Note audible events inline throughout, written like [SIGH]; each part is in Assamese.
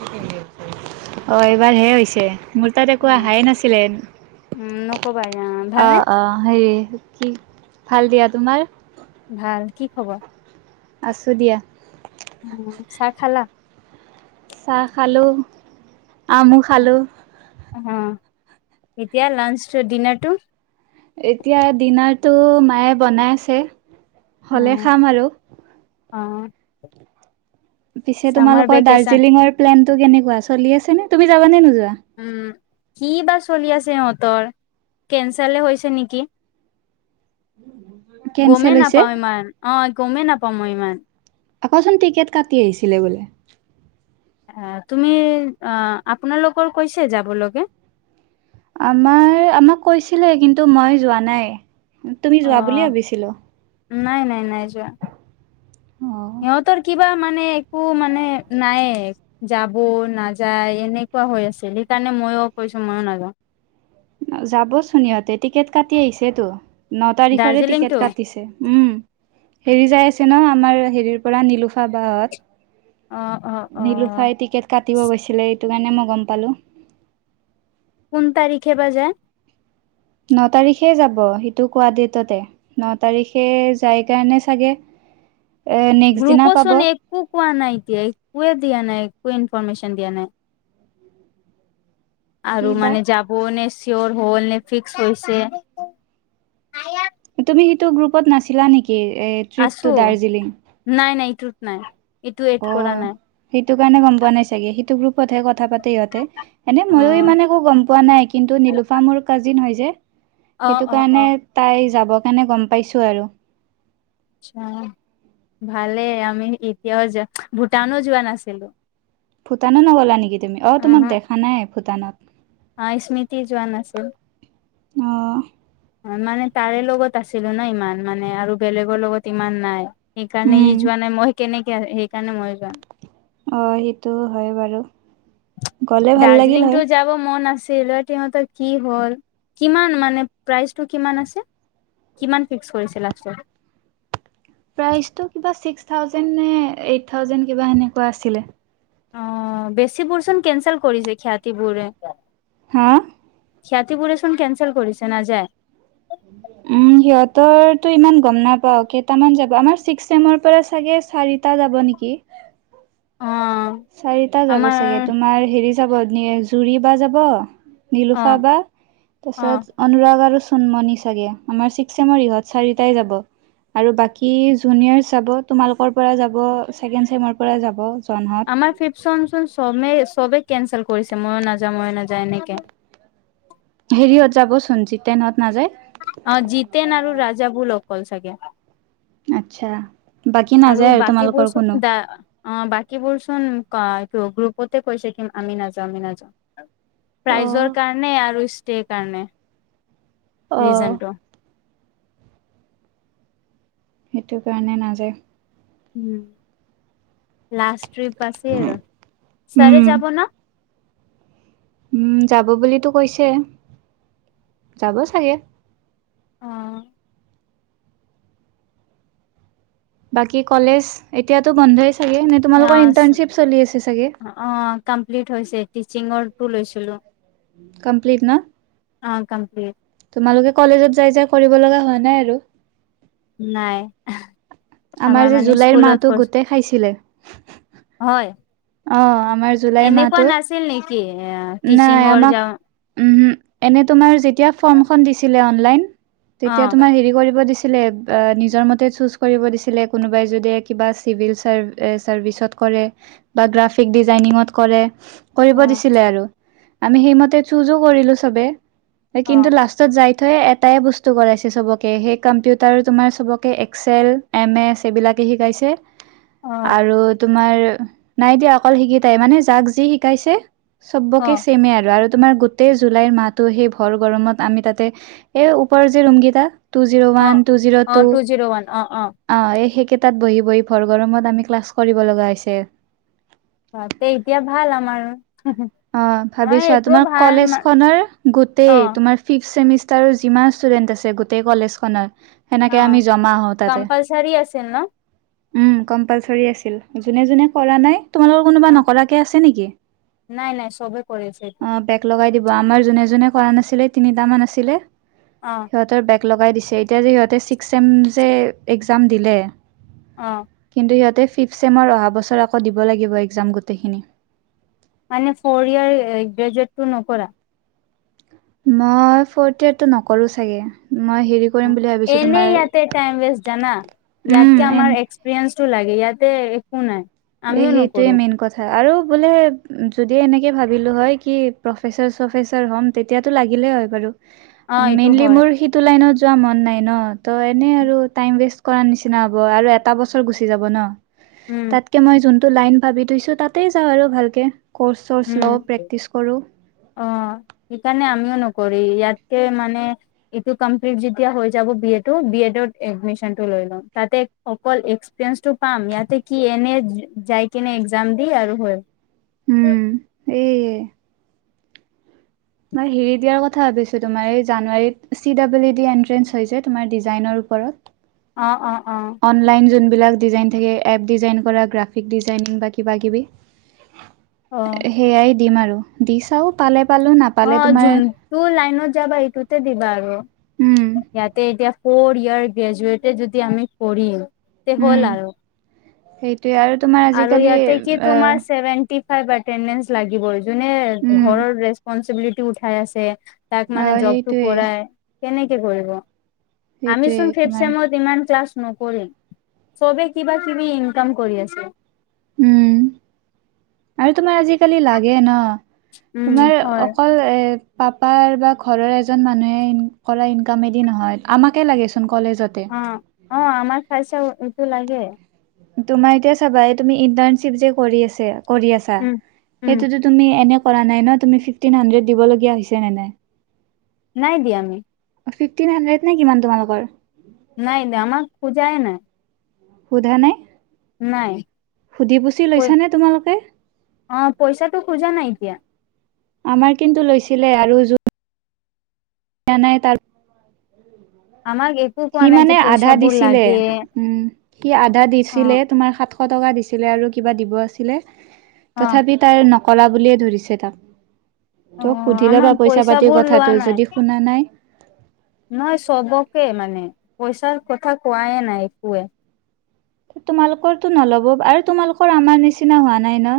অ এইবাৰ হে হৈছে। মোৰ তাত অ', একো অহাই নাছিলে উম, নকবা অ ভালনে? অ হেৰি কি ভাল দিয়া তোমাৰ ভাল কি খবৰ। আছো দিয়া উম চাহ খালা চাহ খালোঁ আমু খালোঁ অঁ এতিয়া লাঞ্চ ডিনাৰ টো? এতিয়া ডিনাৰ টো মায়ে বনাই আছে। হ'লে খাম আৰু। অঁ পিছে তোমালোকৰ দাৰ্জিলিঙৰ প্লেনটো কেনেকুৱা চলি আছে নে তুমি যাবা নে নোযোৱা? উম' কি বা চলি আছে সিহঁতৰ কেনচেলে হৈছে নেকি? কেনচেল গমেই হৈছে নাপাওঁ ইমান, অঁ গমেই নাপাওঁ ইমান। আকৌ চোন টিকেট কাটি আহিছিলে বোলে? আঁহ তুমি আপোনালোক'ক কৈছে যাব লৈকে? আমাৰ আমাক কৈছিলে কিন্তু মই যোৱা নাই। তুমি যোৱা অ', বুলিয়ে ভাবিছিলো। নাই নাই নাই যোৱা অ সিহতৰ কি- কিবা মানে একো মানে নাই যাব, নাযায় এনেকুৱা হৈ আছে। সেইকাৰণে- মানে মইও কৈছো মই নাযাওঁ। যাবচোন সিহঁতে টিকেট কাটি আহিছে তো। ন তাৰিখৰে টিকেট দাৰ্জিলিংটো কাটিছে । উম' হেৰি যাই আছে নহয় আমাৰ হেৰিৰ পৰা নিলোফা অ', অ', বা'হত। অ', নিলোফাই টিকেট কাটিব গৈছিলে। সেইটো কাৰণে মই গম পালো। কোন তাৰিখে বা যাই? ন' তাৰিখে যাব সেইটো কোৱা ডেটতে ন' তাৰিখে যাই কাৰণে চাগে। এ নেক্সট দিনা গ্ৰুপত পাব চোন একো কোৱা নাই? একোৱে দিয়া নাই, একোৱে ইনফৰৰ্মেশ্যন দিয়া নাই। কি আৰু বা মানে যাব নে চিয়ৰ হ'ল নে ফিক্স হৈছে। তুমি সেইটো গ্ৰুপত নাছিলা নেকি ট্ৰিপ টু দাৰ্জিলিং। সেই তো'ত নাই। এইটো এড অ কৰা নাই সেইটো কাৰণে গম পোৱা নাই চাগে সেইটো গ্ৰুপতহে কথা পাতে- ইহতে। এনেই অ', মইও ইমান একো গম পোৱা নাই কিন্তু নিলোফা মোৰ কাজিন হয় যে। অ', সেইটো অ', কাৰণে অ', তাই যাব কাৰণে গম পাইছো আৰু। আচ্ছা। ভালেই আমি এতিয়াও যে ভূটানো যোৱা নাছিলো। ভূটানো নগলা নেকি তুমি? অ তোমাক উহো দেখা নাই ভূটানত। অ স্মৃতি জোৱান আছিল। অ মানে তাৰে লগত আছিলো ন' ইমান মানে আৰু বেলেগৰ লগত ইমান নাই। সেইকাৰণে উম, ই যোৱা নাই মই কেনেকে। সেইকাৰণে মই যোৱা অ সেইটো হয় বাৰু। গ'লে ভাল লাগিল দাৰ্জিলিং হয়। টো যাব মন আছে। সিহঁতৰ কি হ'ল কিমান মানে প্ৰাইচটো কিমান আছে? কিমান ফিক্স কৰিছে লাষ্টত? প্ৰাইচটো কিবা চিক্ ঠউজেই নে এইট টাউজেন নে কিবা সেনেকুৱা আছিলে। অঁ বেচিবোৰ চোন কেনচেল কৰিছে সিহঁতিবোৰে। হাঁ? সিহতিবোৰে চোন কেনছেল কৰিছে নাযায়? উম' সিহতৰ টো ইমান গম নাপাওঁ। কেইটামান যাব আমাৰ চিক্স চেমৰ পৰা চাগে- চাৰিটা যাব নেকি। অ চাৰিটা যাব আমাৰ চাগে। তোমাৰ হেৰি যাব জুৰি বা যাব, অ নিলোফা বা অ তাৰপিছত অনুৰাগ আৰু- চুন্মনি চাগে আমাৰ চিক্স চেমৰ ইহত চাৰিটাই যাব। আৰু বাকী জুনিয়ৰছ যাব, তোমালোকৰ পৰা যাব, ছেকেণ্ড চেমৰ পৰা যাব যোৰহাট। আমাৰ ফ্ৰীপ চেমৰ চোন চবেই কেনচেল কৰিছে মই নাযাওঁ মই নাযাওঁ এনেকে। [INAUDIBLE] হেৰিয়ত যাবচোন [UNINTELLIGIBLE] নত নাযায় [UNINTELLIGIBLE] অ জিতেন আৰু ৰাজাবোৰুল অকল চাগে । আচ্ছা বাকী নাযায় আৰু বাকীবোৰ তোমালোকৰ চোন কোনো । দা অ বাকীবোৰ চোন গ্ৰুপতে কৈছে কিম আমি নাযাওঁ আমি নাযাওঁ । অ প্ৰাইজৰ কাৰণে আৰু ষ্টেৰ কাৰণে ৰিজনটো। সেইটো সেইটো কাৰণে নাযায়। [INAUDIBLE] লাষ্টট্ৰিপ আছে আৰু ছাৰে উম যাব না? উম যাব বুলিতো কৈছে যাব চাগে [UNINTELLIGIBLE] অ বাকী কলেজ এতিয়াতো বন্ধ হৈছে । চাগে নে তোমালোকৰ ইণ্টানশ্বিপ চলি আছে চাগে । কমপ্লিট হৈছে টিচিঙৰটো লৈছিলোঁ । কমপ্লীট ন? [INAUDIBLE] অ কমপ্লীট। [UNINTELLIGIBLE] তোমালোকে কলেজত যাই-যাই কৰিব লগা হোৱা নাই আৰু [INAUDIBLE] নাই । আমাৰ যে জুলাইৰ মাহটো গোটেই খাইছিলে [INAUDIBLE] হয় অ আমাৰ জুলাই এনেকুৱা মাহটো [UNINTELLIGIBLE] নাছিল নেকি এ নাই টিচিঙৰ আমাক যাওঁ উমহো । এনে তোমাৰ যেতিয়া ফৰ্মখন দিছিলে অনলাইন অ তেতিয়া তোমাৰ হেৰি দিছিলে । নিজৰ মতে চুৰ্জ কৰিব দিছিলে কোনোবাই যদি কিবা চাৰভিৰ্চত । কৰে বা গ্ৰাফিক ডিজাইনিংত কৰে । কৰিব অ দিছিলে আৰু আমি সেইমতে চুজো কৰিলো চবে অ কিন্তু লাষ্টত যাই থয়েই এটাই বস্তু কৰাইছে চবকে সেই কম্পিউটাৰ তোমাৰ চবকে এক্সেল, এম এছ এইবিলাক। শিকাইছে। অ আৰু তোমাৰ নাই দিয়া অকল শিকি তাই মানে যাক যি শিকাইছে। অ চবকে চেমে আৰু তোমাৰ গোটেই জুলাইৰ মাহতো সেই ভৰ গৰমত আমি তাতে এ ওপৰ যে ৰুমকেইটা টু জিৰ' অ ওৱান, টু জিৰ' অ টু জিৰ' ওৱান অ [INAUDIBLE] অ সেই সেইকেইটাত বহি-বহি ভৰ গৰমত আমি ক্লাছ কৰিব লগা হৈছে। তাতে এতিয়া ভাল আমাৰ। অ ভাবি আমাৰ চোৱা এইটোও তোমাৰ ভাল কলেজখনৰ অ গোটেই তোমাৰ ফিফ চেমিছ ষ্টাৰৰ যিমান ষ্টুডেন্ট আছে গোটেই কলেজখনত অ সেনেকে আমি জমা হ‌ওঁ তাতে। কম্পালচাৰী আছিল ন উম কম্পালচৰি আছিল। যোনে-যোনে কৰা নাই, তোমালোকৰ কোনোবা নকৰাকে আছে নেকি? [UNINTELLIGIBLE] নাই-নাই চবেই কৰিছে এইটো। অ [UNINTELLIGIBLE] আমাৰ যোনে-যোনে কৰা নাছিলে তিনিটা মান আছিলে। অ সিহঁতৰ বেক ব্ৰেক লগাই দিছে। এতিয়া যে সিহঁতে ছিক্স চেম যে একজাম দিলে অ [INAUDIBLE] কিন্তু সিহঁতে ফিফ চেমৰ অহা বছৰ আকৌ দিব লাগিব এক্সাম গোটেইখিনি। মানে ফ'ৰ ইয়াৰ গ্ৰেজুৱেটটো নকৰা? মই ফৰ্থ ইয়েৰটো নকৰো চাগে। মই হেৰি কৰিম বুলি ভাবিছোঁ তোমাৰ এনেই ইয়াতে টাইম ৱেষ্ট জানা। উম ইয়াতকে এন আমাৰ এক্সপেৰিয়েন্সটো লাগে, ইয়াতে একো নাই। এ আমিও সেইটোৱেই নকৰো মেইন কথা আৰু বোলে যদি এনেকৈ ভাবিলোঁ হয় কি প্ৰফেচাৰ-চফেচাৰ হ'ম তেতিয়াতো লাগিলেই হয় বাৰু। অ এইটো মেইনলি হয় মোৰ সিটো লাইনত যোৱা মন নাই ন। ত এনে আৰু টাইম ৱেষ্ট । কৰাৰ নিচিনা হ'ব আৰু এটা বছৰ গুচি যাব ন। উম। তাতকে মই যোনটো লাইন ভাবি থৈছো তাতে যাওঁ আৰু ভালকে। কৰ্চ চৰ্চ উম, লওঁ প্ৰেক্টিচ কৰো অ সেইকাৰণে আমিও ন কৰি ইয়াতে মানে ইটো কমপ্লিট যেতিয়া হৈ যাব বি এ টো, বি এ তোত এডমিছন টো ল তাতে অকল এক্সপিৰিয়েন্সটো পাম। ইয়াতে কি এনে যাই কিনে এক্সাম দি আৰু হয়। উম এইয়ে। মই হেৰি দিয়াৰ কথা ভাবিছো তোমাৰ। এই জানুৱাৰীত C double E D entrance হয় যে তোমাৰ ডিজাইনৰ ও ওপৰত। অ অ অ অনলাইন জুন। বিলাক ডিজাইন থাকে। এপ ডিজাইন কৰা গ্ৰাফিক ডিজাইনিং বা কিবা কিবি। অ সেয়াই দিম আৰু দি চাও পালে পালো অ, নাপালে তোমাৰ যোনটো লাইনত যাবা সেটোতে দিবা আৰু। উম ইয়াতে এতিয়া ফ'ৰ ইয়াৰ গ্ৰেজুুৱটে যদি আমি কৰিম তে উম হ'ল আৰু। সেইটোয়ে আৰু তোমাৰ আৰু আজিকালি ইয়াতে কি তোমাৰ আহ ছেভেনটি ফাইভ এতেন্দেন্স লাগিবই। যোনে উম ঘৰৰ ৰেচপনচিবিলিটি উঠাই আছে তাক অ মানে জবটো সেইটোয়ে কৰায়। কেনেকে কৰিব? আমি সেইটোয়ে চোন তোমাৰ ফিভছেমত ইমান ক্লাছ নকৰো। চবে কিবা কিবি ইনকাম কৰি আছে। উম আৰু তোমাৰ আজিকালি লাগে ন। উম তোমাৰ হয় অকল এ পাপাৰ বা ঘৰৰ এজন মানুহে ইন কৰা ইনকামেদি নহয়, আমাকে লাগেছো অ অ আমাৰ খাইচা এইটো লাগে। তোমাৰ এতিয়া চাবা এই তুমি ইন্টাৰ্নশ্বিপ যে কৰি আছে। কৰি আছা উম উম সেইটোতো তুমি এনে। কৰা নায় ন তুমি ফিভতিন সন্দ্ৰেত দিব হৈছে নে মায়। নাই দিয়া আমি। ফিফটিন হাড্ৰেড নে কিমান তোমালোকৰ। নাই নাই আমাক খোজাই নাই। সোধা নাই নাই সুধি পুচি লৈছানে তোমালোকে। অ পইচাটো খোজা নাই এতিয়া। আমাৰ কিন্তু লৈছিলে আৰু য। ন নাই তাত। আমাক একো কোৱা সি নাই কি মানে আধা পইচাবোৰ দিছিলে লাগে উম সি আধা দিছিলে অ', তোমাৰ সাত। শটকা দিছিলে আৰু কিবা দিব আছিলে অ', তথাপি তাইৰ। কলা বুলিয়ে ধৰিছে তাক ত অ', সুধি আমাৰ লবা পইচা পাতিৰ পইচাবোৰ লোৱা কথাটো নাই যদি শুনা নাই। নহয় সবকে মানে পইচাৰ কথা কোৱাই নাই একোৱে। তোমালোকৰটো নল'ব আৰু তোমালোকৰ আমাৰ নিচিনা হোৱা নাই ন।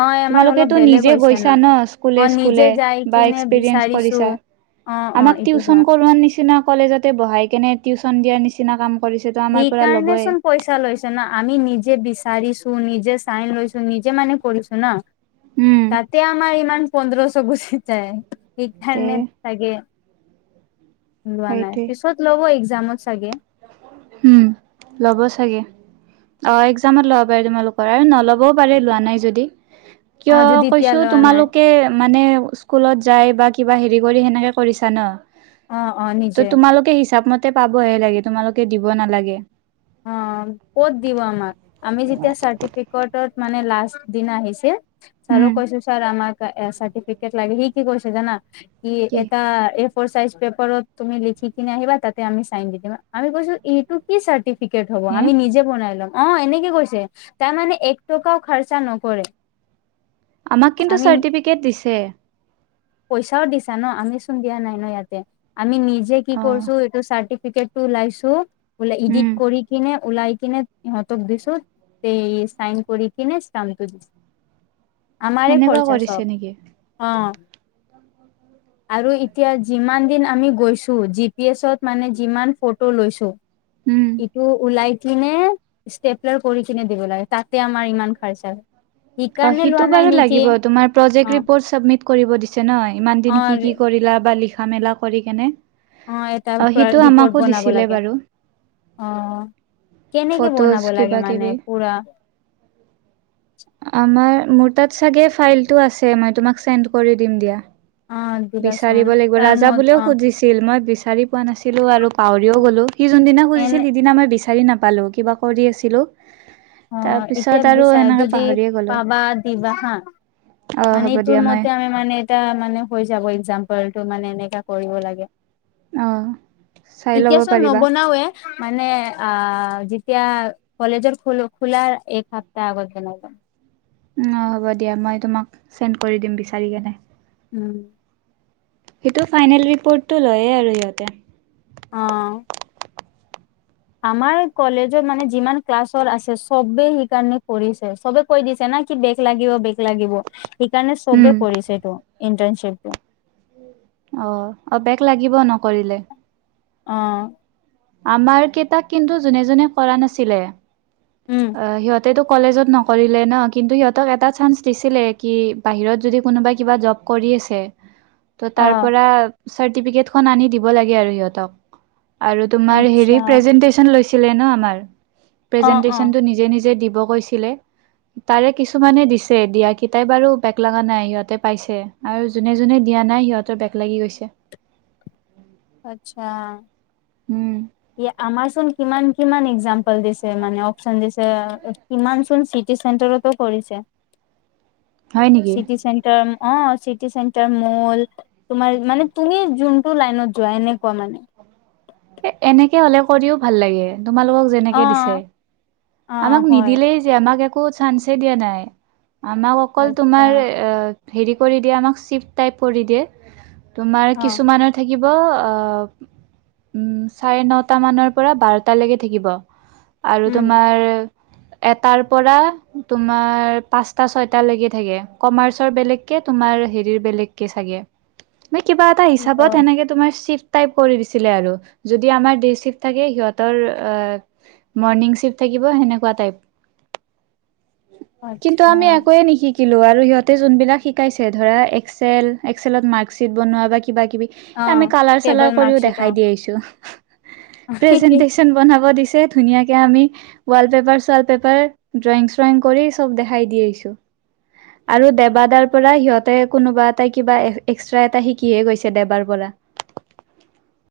অ', আমাৰ অলপ তোমালোকেতো বেলেগ নিজে হৈছে গৈছা ন স্কুলে অ', নিজে স্কুলে যাই বা কিনে এক্সপিৰিয়েঞ্চ বিচাৰিছো কৰিছা। অ', অ', আমাক এইটো হয় টিউশচন কৰোৱাৰ নিচিনা কলেজতে বহাই কেনে টিউশচন দিয়াৰ নিচিনা কাম। কৰিছে তো আমাৰ সেই পৰা কাৰণে ল'বই চোন পইচা লৈছ। আমি নিজে বিচাৰিছো নিজে চাইন লৈছো নিজে মানে কৰিছো ন। উম তাতে আমাৰ ইমান পোন্ধৰশ গুছি যায় তে সেইকাৰণে চাগে। লোৱা নাই সেইটোৱে পিছত লব এক্সজামত চাগে। উম লব চাগে। অ এক্সজমত লব পাৰে তোমালোকৰ আৰু নল'বও পাৰে লোৱা নাই যদি। কিয় অ', যদি এতিয়া কৈছো লোৱা নাই তোমালোকে। মানে স্কুলত যাই বা কিবা হেৰি কৰি সেনেকে কৰিছা ন। অ অ ত নিজে তোমালোকে হিচাপ মতে পাবহে লাগে তোমালোকে দিব নালাগে। অ ক'ত দিব আমাক আমি যেতিয়া চাৰ্টিফিকেটত। মানে লাষ্ট দিন আহিছে ছাৰো উম কৈছো ছাৰ আমাক। চাৰটিফিকেট লাগে সি কি কৈছে জনা সি কি এটা এপ। এফৰ চাইজ পেপাৰত তুমি লিখি কিনে আহিবা তাতে আমি চাইন দি দিম। আমি কৈছো এইটো কি চাৰ্টি ফিকেট হ'ব হে আমি নিজে বনাই লম। অঁ এনেকে কৈছে, তাৰ মানে এক টকাও খৰচা নকৰে। আমাক কিন্তু আমি চাৰ্টিফিকেট দিছে। পইচাও দিছা ন, আমি চোন দিয়া নাই ন ইয়াতে, আমি নিজে কি অ কৰিছো এইটো চাৰ্টি টিকেট টো ওলাইছো, ওলাই ইডিট উম কৰি কিনে ওলাই কিনে সিহঁতক দিছো তাতে চাইন কৰি কিনে ষ্টামটো দিছে। আমাৰে সেনেকুৱা খৰচা কৰিছে চব। নেকি অঁ। আৰু এতিয়া যিমান দিন আমি গৈছো, জি পি এছত মানে যিমান ফটো লৈছো উম ইটো ওলাই কিনে ষ্টেপলাৰ কৰি কিনে দিব লাগে। তাতে আমাৰ ইমান খৰচা হয়। অ সেইকাৰণে সিটো লোৱা নাই বাৰু নেকি। লাগিব তোমাৰ প্ৰজেক্ট অঁ। ৰিপৰ্ট চাবমিট কৰিব দিছে ন, ইমান দিন কি কি কৰিলা বা লিখা মেলা কৰি কেনে? অঁ এটাৰ অ পৰা সিটো আমাকো ৰিপৰ্ট বনাব দিছিলে লাগে। বাৰু অঁ কেনেকে বনাব লাগে মানে পোৰা? অঁ মোৰ তাত চাগে ফাইলটো আছে, মই তোমাক চেন্ড কৰি দিম দিয়া। অ দিবাচোন বিচাৰিব লাগিব, তাৰ ৰাজা মত বোলেও অ সুজিছিল মই বিচা বিচাৰি পোৱা নাছিলো আৰু পাহৰিও গ'লো। সি যোনদিনা এনে খুজিছিল সিদিনা মই বিচা বিচাৰি নাপালো কিবা কৰি আছিলো। তাৰ অঁ এতিয়া পিছত আৰু বিচাৰি এনেকে যদি পাহৰিয়ে গ'লো পাবা দিবা হা। অ মানে হ'ব এইটোৰ দিয়া মই মতে আমি মানে এটা মানে হৈ যাব এক্জাম্পলটো মানে এনেকা কৰিব লাগে। অ চাই ল'ব এতিয়া চোন পাৰিবা নবনাওৱে। মানে আ যেতিয়া কলেজৰ খ খোলাৰ এক সপ্তাহ আগত তেনেকুৱা। অঁ হ'ব দিয়া মই তোমাক চেন্ড কৰি দিম বিচাৰি কেনে। উম। সেইটো ফাইনেল ৰিপ'ৰ্টটো লয়েই আৰু সিহঁতে। অঁ। আমাৰ কলেজত মানে যিমান ক্লাছৰ আছে চবে সেইকাৰণে কৰিছে, চবে কৰি দিছে না নাই কি বেক লাগিব বেক লাগিব। সেইকাৰণে চবে উম। কৰিছে এইটো, ইণ্টাৰ্নশিপটো। অঁ। অঁ বেক লাগিব নকৰিলে। আঁহ। আমাৰ কেইটাক কিন্তু যোনে যোনে কৰা নাছিলে উম, আহ সিহঁতে তো কলেজত নকৰিলে ন কিন্তু সিহঁতক এটা চান্স দিছিলে কি, বাহিৰত যদি কোনোবা কিবা জব কৰি আছে, ত' তাৰ অ', পৰা চাৰ্টিফিকেটখন আনি দিব লাগে আৰু সিহঁতক। আৰু তোমাৰ আচ্ছা হেৰি প্ৰেজেনটেচন লৈছিলে ন আমাৰ। অঁ অঁ। প্ৰেজেন্টেচনটো নিজে নিজে দিব কৈছিলে। তাৰে কিছুমানে দিছে দিয়া কেই তাই বাৰু বেগ লগা নাই সিহঁতে পাইছে আৰু যোনে যোনে দি দিয়া নাই সিহঁতৰ বেগ লাগি গৈছে। আচ্ছা। উম। আমাৰ চোন কিমান কিমান এক্জাম্পল দিছে মানে অপচন দিছে, কিমান চোন চিট চিটি চেণ্টাৰতো কৰিছে, হয় নেকি চিটি চেণ্টাৰ অ চিটি চেণ্টাৰ ম'ল, তোমাৰ মানে তুমি যোনটো লাইনত যোৱা এনেকুৱা মানে। [INAUDIBLE] এনেকে হলে কৰিও ভাল লাগে, তোমালোকক যেনেকে দিছে। অ', অ', আমাক হয় নিদিলেই যে আমাক একো চান্সেই দিয়া নাই। আমাক অকল আচ্ছা তোমাৰ হেৰি কৰি দিয়ে আমাক শ্বিফ্ট টাইপ কৰি দিয়ে। তোমাৰ অ', কিছুমানৰ থাকিব আহ । উম চাৰে নটা মানৰ পৰা বাৰটালৈকে থাকিব আৰু উম, তোমাৰ । [UNINTELLIGIBLE] এটাৰ পৰা তোমাৰ পাঁচটা ছয়টা লৈগে থাকে, কমাৰ্চৰ বেলেগকে তোমাৰ হেৰিৰ বেলেগকে চাগে [INAUDIBLE] মই কিবা এটা হিচাপত অ', তেনেকে তোমাৰ চিফ্ট টাইপ কৰি দিছিলে আৰু যদি আমাৰ দে চিফ থাকে সিহঁতৰ মৰ্নিং চিফ থাকিব সেনেকোৱা টাইপ, কিন্তু আচ্ছা আমি একোয়ে নিশিক শিকিলো আৰু সিহঁতে যোনবিলাক শিকাইছে ধৰা এক্সেল এক্সেলত মাৰ্কশ্বিট বনোৱা বা কিবা কিবি অ', আমি কালাৰ টেবল চালাৰ কৰিও মাৰ্কশ্বিট দেখাই দি আহিছো। অ', প্ৰেজেন্টেছন বনাব দিছে ধুনীয়াকে আমি । ৱাল্ট পেপাৰ চৱাল পেপাৰ ড্ৰয়িং শ্ৰয়িং কৰি চব দেখাই দি আহিছো। আৰু দেবাদাৰ পৰা সিহঁতে কোনোবা এটাই কিবা এক্সট্ৰা এটা শিকিয়ে গৈছে দেবাৰ পৰা। [UNINTELLIGIBLE] [UNINTELLIGIBLE]